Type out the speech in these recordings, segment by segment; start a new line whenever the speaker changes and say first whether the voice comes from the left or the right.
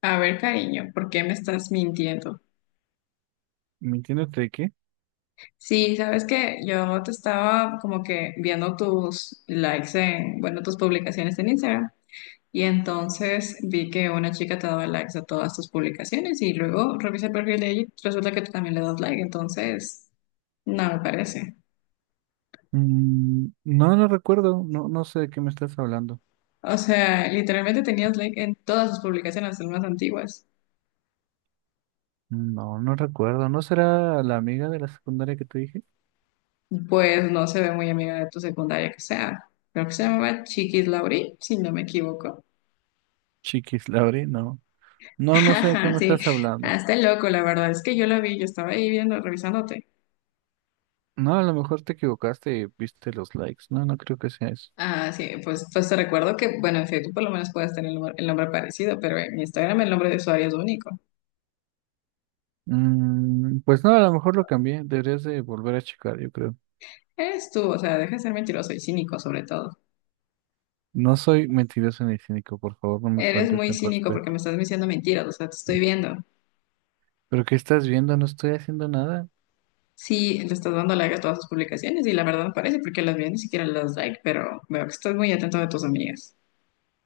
left: A ver, cariño, ¿por qué me estás mintiendo?
right: ¿Mintiéndote de qué?
left: Sí, sabes que yo te estaba como que viendo tus likes en, bueno, tus publicaciones en Instagram y entonces vi que una chica te daba likes a todas tus publicaciones y luego revisé el perfil de ella y resulta que tú también le das like, entonces no me parece.
right: No, no recuerdo. No, no sé de qué me estás hablando.
left: O sea, literalmente tenías like en todas tus publicaciones, hasta las más antiguas.
right: No, no recuerdo. ¿No será la amiga de la secundaria que te dije?
left: Pues no se ve muy amiga de tu secundaria que sea. Creo que se llamaba Chiquis Lauri, si no me equivoco.
right: Chiquis, Lauri, no. No, no sé de qué
left: Ajá,
right: me
left: sí,
right: estás hablando.
left: ah, está loco, la verdad es que yo la vi, yo estaba ahí viendo, revisándote.
right: No, a lo mejor te equivocaste y viste los likes. No, no creo que sea eso.
left: Ah, sí, pues te recuerdo que, bueno, en Facebook por lo menos puedes tener el nombre parecido, pero en Instagram el nombre de usuario es único.
right: Pues no, a lo mejor lo cambié. Deberías de volver a checar, yo creo.
left: Eres tú, o sea, deja de ser mentiroso y cínico sobre todo.
right: No soy mentiroso ni cínico, por favor, no me
left: Eres
right: faltes
left: muy
right: el
left: cínico porque
right: respeto.
left: me estás diciendo mentiras, o sea, te estoy viendo.
right: ¿Pero qué estás viendo? No estoy haciendo nada.
left: Sí, le estás dando like a todas tus publicaciones y la verdad no parece porque las vi ni siquiera las like, pero veo que estás muy atento de tus amigas.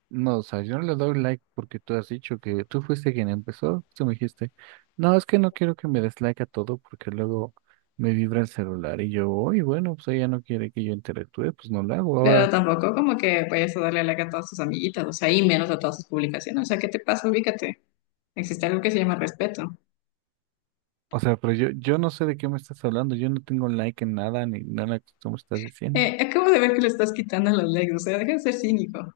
right: No, o sea, yo no le doy like porque tú has dicho que tú fuiste quien empezó. Tú me dijiste, no, es que no quiero que me des like a todo porque luego me vibra el celular. Y yo, uy, bueno, pues ella no quiere que yo interactúe, pues no lo hago.
left: Pero
right: Ahora,
left: tampoco como que vayas a darle like a todas tus amiguitas, o sea, y menos a todas sus publicaciones. O sea, ¿qué te pasa? Ubícate. Existe algo que se llama respeto.
right: o sea, pero yo no sé de qué me estás hablando. Yo no tengo like en nada ni nada que tú me estás diciendo.
left: Acabo de ver que le estás quitando los likes, o sea, deja de ser cínico.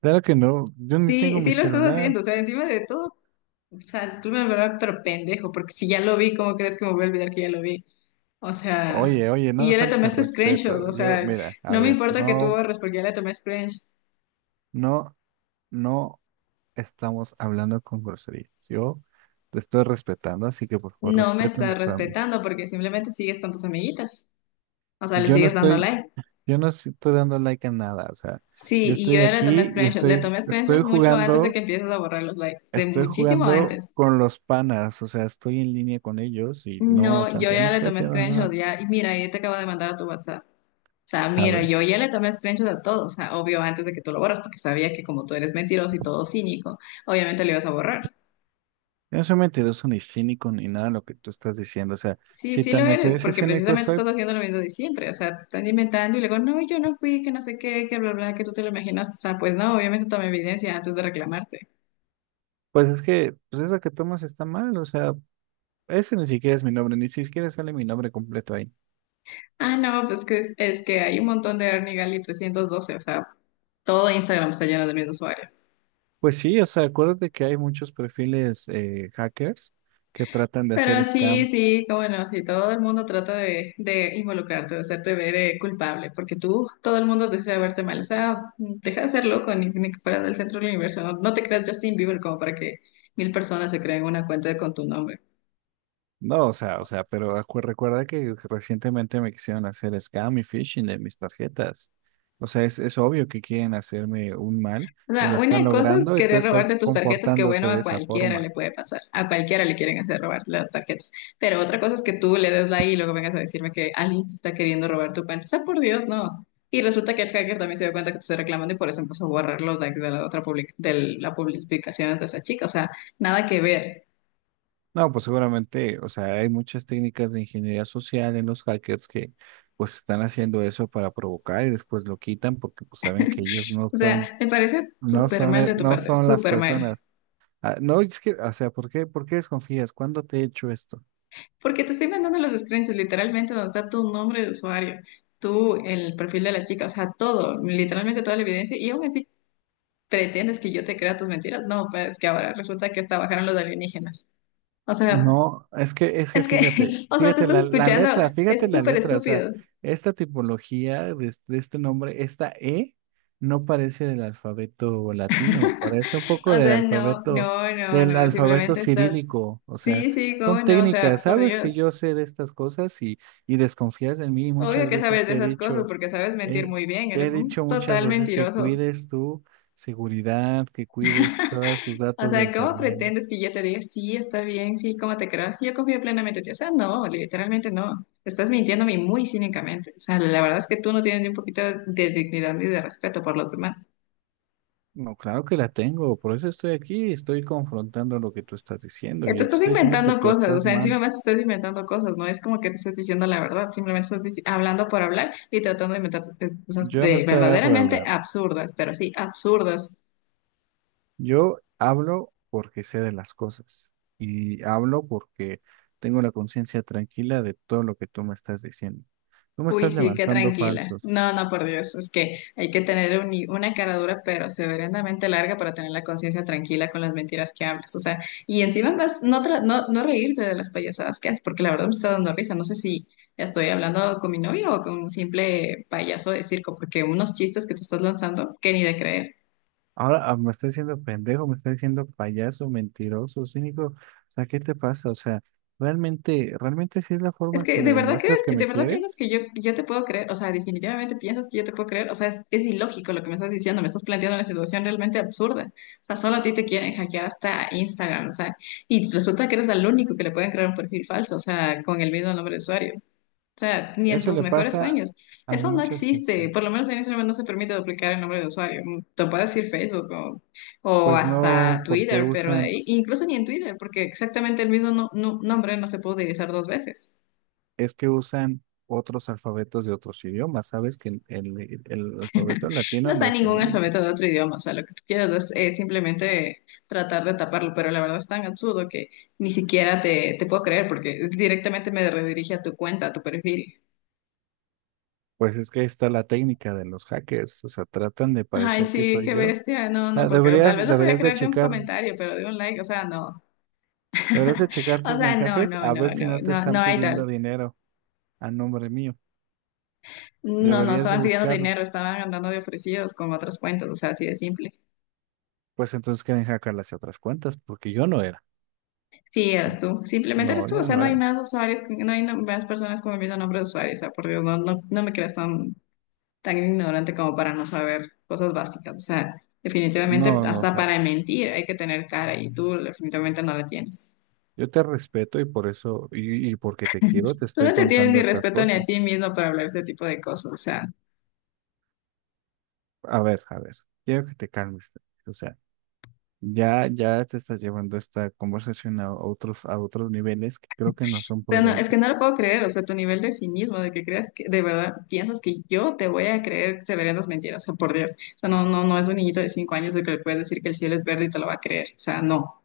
right: Claro que no, yo ni
left: Sí,
right: tengo mi
left: sí lo estás
right: celular.
left: haciendo, o sea, encima de todo, o sea, disculpen la verdad, pero pendejo, porque si ya lo vi, ¿cómo crees que me voy a olvidar que ya lo vi? O sea,
right: Oye, oye, no
left: y
right: me
left: ya le
right: falte
left: tomé
right: el
left: este screenshot,
right: respeto.
left: o
right: Yo,
left: sea,
right: mira, a
left: no me
right: ver,
left: importa que tú
right: no,
left: borres porque ya le tomé screenshot.
right: no, no, estamos hablando con groserías. Yo te estoy respetando, así que por favor,
left: No me estás
right: respétame tú a mí.
left: respetando porque simplemente sigues con tus amiguitas, o sea, le
right: Yo no
left: sigues dando
right: estoy,
left: like.
right: yo no estoy dando like a nada, o sea,
left: Sí,
right: yo
left: y
right: estoy
left: yo ya le tomé
right: aquí y
left: screenshots. Le
right: estoy,
left: tomé screenshots
right: estoy
left: mucho antes de
right: jugando,
left: que empieces a borrar los likes, de
right: estoy
left: muchísimo
right: jugando
left: antes.
right: con los panas, o sea, estoy en línea con ellos y no, o
left: No,
right: sea,
left: yo
right: yo no
left: ya le
right: estoy
left: tomé
right: haciendo
left: screenshot
right: nada.
left: ya. Y mira, yo te acabo de mandar a tu WhatsApp. O sea,
right: A
left: mira,
right: ver,
left: yo ya le tomé screenshot a todo. O sea, obvio, antes de que tú lo borras, porque sabía que como tú eres mentiroso y todo cínico, obviamente lo ibas a borrar.
right: yo no soy mentiroso ni cínico ni nada de lo que tú estás diciendo, o sea,
left: Sí,
right: si
left: sí lo
right: tan
left: eres,
right: mentiroso y
left: porque
right: cínico
left: precisamente
right: soy,
left: estás haciendo lo mismo de siempre. O sea, te están inventando y luego, no, yo no fui, que no sé qué, que bla, bla, que tú te lo imaginas. O sea, pues no, obviamente tomé evidencia antes de reclamarte.
right: pues es que, pues eso que tomas está mal, o sea, ese ni siquiera es mi nombre, ni siquiera sale mi nombre completo ahí.
left: Ah, no, pues que es que hay un montón de Ernie Gali 312, o sea, todo Instagram está lleno del mismo usuario.
right: Pues sí, o sea, acuérdate que hay muchos perfiles hackers que tratan de hacer
left: Pero sí,
right: scam.
left: sí, cómo no, sí, todo el mundo trata de involucrarte, de hacerte ver culpable, porque tú, todo el mundo desea verte mal, o sea, deja de ser loco, ni, ni que fueras del centro del universo, no, no te creas Justin Bieber como para que 1000 personas se creen una cuenta con tu nombre.
right: No, o sea, pero recuerda que recientemente me quisieron hacer scam y phishing de mis tarjetas. O sea, es obvio que quieren hacerme un mal
left: O
right: y
left: sea,
right: lo están
left: una cosa es
right: logrando y tú
left: querer
right: estás
left: robarte tus tarjetas, que bueno,
right: comportándote de
left: a
right: esa
left: cualquiera le
right: forma.
left: puede pasar, a cualquiera le quieren hacer robar las tarjetas, pero otra cosa es que tú le des la I y luego vengas a decirme que alguien te está queriendo robar tu cuenta. O sea, por Dios, no. Y resulta que el hacker también se dio cuenta que te estoy reclamando y por eso empezó a borrar los likes de la otra de la publicación de esa chica. O sea, nada que ver.
right: No, pues seguramente, o sea, hay muchas técnicas de ingeniería social en los hackers que pues están haciendo eso para provocar y después lo quitan porque pues saben que ellos
left: O sea, me parece súper mal de tu
right: no
left: parte,
right: son las
left: súper
right: personas.
left: mal.
right: Ah, no, es que, o sea, por qué desconfías? ¿Cuándo te he hecho esto?
left: Porque te estoy mandando los screenshots, literalmente donde está tu nombre de usuario, tú, el perfil de la chica, o sea, todo, literalmente toda la evidencia, y aún así pretendes que yo te crea tus mentiras. No, pues que ahora resulta que hasta bajaron los alienígenas. O sea,
right: No, es que
left: es que,
right: fíjate,
left: o sea, te
right: fíjate
left: estás
right: la
left: escuchando,
right: letra, fíjate
left: es
right: la
left: súper
right: letra, o sea,
left: estúpido.
right: esta tipología de, de este nombre, esta E, no parece del alfabeto latino, parece un poco
left: O sea, no, no, no,
right: del
left: no,
right: alfabeto
left: simplemente estás,
right: cirílico, o sea,
left: sí, sí, cómo
right: son
left: no, o sea,
right: técnicas,
left: por
right: sabes que
left: Dios.
right: yo sé de estas cosas y desconfías de mí, y
left: Obvio
right: muchas
left: que
right: veces
left: sabes de
right: te he
left: esas cosas
right: dicho.
left: porque sabes mentir
right: Eh,
left: muy bien,
right: Te he
left: eres un
right: dicho muchas
left: total
right: veces que
left: mentiroso.
right: cuides tu seguridad, que cuides todos tus
left: O
right: datos de
left: sea, ¿cómo
right: internet.
left: pretendes que yo te diga, sí, está bien, sí, cómo te creo? Yo confío plenamente en ti. O sea, no, literalmente no. Estás mintiéndome muy cínicamente. O sea, la verdad es que tú no tienes ni un poquito de dignidad ni de respeto por los demás.
right: No, claro que la tengo, por eso estoy aquí, estoy confrontando lo que tú estás diciendo.
left: Te
right: Yo te
left: estás
right: estoy diciendo que
left: inventando
right: tú
left: cosas, o
right: estás
left: sea,
right: mal.
left: encima más te estás inventando cosas, no es como que te estás diciendo la verdad, simplemente estás hablando por hablar y tratando de inventar cosas
right: Yo no
left: de
right: estoy hablando por
left: verdaderamente
right: hablar.
left: absurdas, pero sí, absurdas.
right: Yo hablo porque sé de las cosas y hablo porque tengo la conciencia tranquila de todo lo que tú me estás diciendo. Tú me
left: Uy,
right: estás
left: sí, qué
right: levantando
left: tranquila.
right: falsos.
left: No, no, por Dios, es que hay que tener una cara dura, pero severamente larga para tener la conciencia tranquila con las mentiras que hablas. O sea, y encima más no, no, no reírte de las payasadas que haces, porque la verdad me está dando risa. No sé si estoy hablando con mi novio o con un simple payaso de circo, porque unos chistes que te estás lanzando, que ni de creer.
right: Ahora me está diciendo pendejo, me está diciendo payaso, mentiroso, cínico. O sea, ¿qué te pasa? O sea, realmente, realmente si es la
left: Es
right: forma que me
left: que,
right: demuestras que
left: de
right: me
left: verdad piensas que
right: quieres.
left: yo te puedo creer, o sea, definitivamente piensas que yo te puedo creer, o sea, es ilógico lo que me estás diciendo, me estás planteando una situación realmente absurda, o sea, solo a ti te quieren hackear hasta Instagram, o sea, y resulta que eres el único que le pueden crear un perfil falso, o sea, con el mismo nombre de usuario, o sea, ni en
right: Eso
left: tus
right: le
left: mejores
right: pasa
left: sueños,
right: a
left: eso no
right: muchas
left: existe,
right: personas.
left: por lo menos en Instagram no se permite duplicar el nombre de usuario, te puedes decir Facebook o
right: Pues no,
left: hasta
right: porque
left: Twitter, pero de
right: usan,
left: ahí, incluso ni en Twitter, porque exactamente el mismo nombre no se puede utilizar dos veces.
right: es que usan otros alfabetos de otros idiomas. Sabes que el alfabeto
left: No
right: latino no
left: está
right: es el
left: ningún
right: único.
left: alfabeto de otro idioma, o sea, lo que tú quieras es, simplemente tratar de taparlo, pero la verdad es tan absurdo que ni siquiera te, te puedo creer porque directamente me redirige a tu cuenta, a tu perfil.
right: Pues es que está la técnica de los hackers. O sea, tratan de
left: Ay,
right: parecer que
left: sí,
right: soy
left: qué
right: yo. O
left: bestia, no, no,
right: sea,
left: porque tal
right: deberías,
left: vez lo podía
right: deberías de
left: creer de un
right: checar.
left: comentario, pero de un like, o sea, no.
right: Deberías de checar
left: O
right: tus
left: sea, no,
right: mensajes
left: no,
right: a
left: no,
right: ver si
left: no,
right: no te
left: no, no
right: están
left: hay
right: pidiendo
left: tal.
right: dinero a nombre mío.
left: No, no,
right: Deberías de
left: estaban pidiendo
right: buscarlo.
left: dinero, estaban andando de ofrecidos con otras cuentas, o sea, así de simple.
right: Pues entonces quieren hackear hacia otras cuentas, porque yo no era.
left: Sí,
right: Sí.
left: eres tú. Simplemente eres
right: No,
left: tú. O
right: yo
left: sea,
right: no
left: no hay
right: era.
left: más usuarios, no hay más personas con el mismo nombre de usuario. O sea, por Dios, no, no, no me creas tan, tan ignorante como para no saber cosas básicas. O sea, definitivamente
right: No, no, o
left: hasta
right: sea,
left: para mentir hay que tener cara y tú definitivamente no la tienes.
right: yo te respeto y por eso, y porque te quiero, te
left: Tú
right: estoy
left: no te tienes
right: contando
left: ni
right: estas
left: respeto ni a
right: cosas.
left: ti mismo para hablar ese tipo de cosas.
right: A ver, quiero que te calmes. O sea, ya, ya te estás llevando esta conversación a otros niveles que creo que no son
left: O sea, es que
right: prudentes.
left: no lo puedo creer. O sea, tu nivel de cinismo, de que creas que de verdad piensas que yo te voy a creer severas mentiras. O sea, por Dios. O sea, no, no, no es un niñito de 5 años el que le puedes decir que el cielo es verde y te lo va a creer. O sea, no.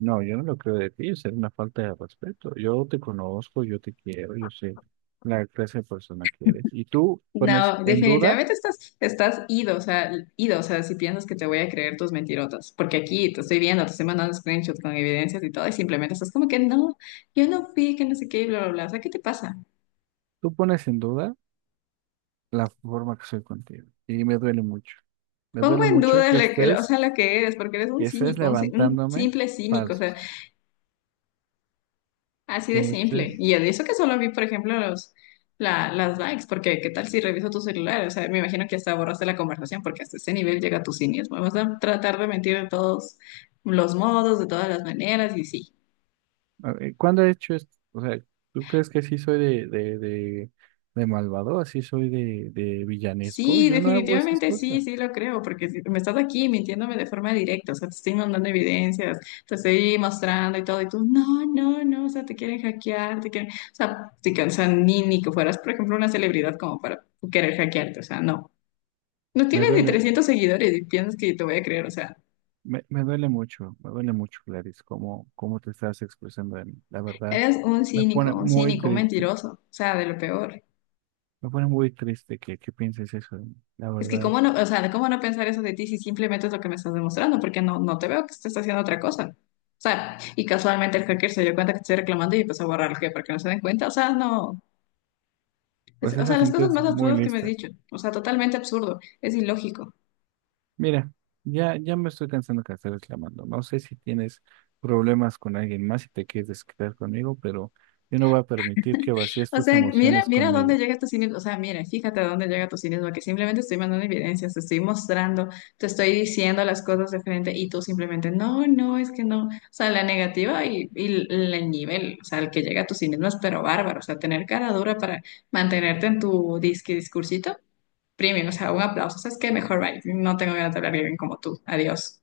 right: No, yo no lo creo de ti, es una falta de respeto. Yo te conozco, yo te quiero, yo sé la clase de persona que eres. Y
left: No, definitivamente estás, estás ido, o sea, si piensas que te voy a creer tus mentirotas, porque aquí te estoy viendo, te estoy mandando screenshots con evidencias y todo, y simplemente estás como que no, yo no fui, que no sé qué, y bla, bla, bla, o sea, ¿qué te pasa?
right: tú pones en duda la forma que soy contigo. Y me duele mucho. Me
left: Pongo
right: duele
left: en
right: mucho
left: duda, o sea, la que eres, porque eres un
right: que estés
left: cínico, un
right: levantándome
left: simple cínico,
right: falsos.
left: así
right: Que
left: de
right: me
left: simple.
right: estés.
left: Y de eso que solo vi, por ejemplo, los, las likes, porque qué tal si reviso tu celular, o sea, me imagino que hasta borraste la conversación, porque hasta ese nivel llega tu cinismo. Vamos a tratar de mentir de todos los modos, de todas las maneras, y sí.
right: A ver, ¿cuándo he hecho esto? O sea, ¿tú crees que sí soy de malvado? ¿Así soy de villanesco?
left: Sí,
right: Yo no hago esas
left: definitivamente sí,
right: cosas.
left: sí lo creo, porque me estás aquí mintiéndome de forma directa, o sea, te estoy mandando evidencias, te estoy mostrando y todo, y tú, no, no, no, o sea, te quieren hackear, te quieren, o sea, te cansan ni, ni que fueras, por ejemplo, una celebridad como para querer hackearte, o sea, no. No
right: Me
left: tienes ni
right: duele.
left: 300 seguidores y piensas que te voy a creer, o sea,
right: Me duele mucho, me duele mucho, Gladys, cómo, cómo te estás expresando de mí. La verdad,
left: eres un
right: me pone
left: cínico, un
right: muy
left: cínico, un
right: triste,
left: mentiroso, o sea, de lo peor.
right: me pone muy triste que pienses eso de mí. La
left: Es que
right: verdad,
left: cómo no, o sea, cómo no pensar eso de ti si simplemente es lo que me estás demostrando, porque no, no te veo que estés haciendo otra cosa. O sea, y casualmente el hacker se dio cuenta que te estoy reclamando y empezó a borrar el que para que no se den cuenta. O sea, no.
right: pues
left: O
right: esa
left: sea, las
right: gente
left: cosas
right: es
left: más
right: muy
left: absurdas que me has
right: lista.
left: dicho. O sea, totalmente absurdo. Es ilógico.
right: Mira, ya, ya me estoy cansando que estés reclamando. No sé si tienes problemas con alguien más y te quieres desquitar conmigo, pero yo no voy a permitir que vacíes
left: O
right: tus
left: sea, mira,
right: emociones
left: mira
right: conmigo.
left: dónde llega tu cinismo. O sea, mira, fíjate dónde llega tu cinismo, que simplemente estoy mandando evidencias, te estoy mostrando, te estoy diciendo las cosas de frente y tú simplemente, no, no, es que no. O sea, la negativa y el nivel, o sea, el que llega a tu cinismo es pero bárbaro. O sea, tener cara dura para mantenerte en tu disque discursito, premium, o sea, un aplauso. O sea, es que mejor, bye. No tengo ganas de hablar bien como tú. Adiós.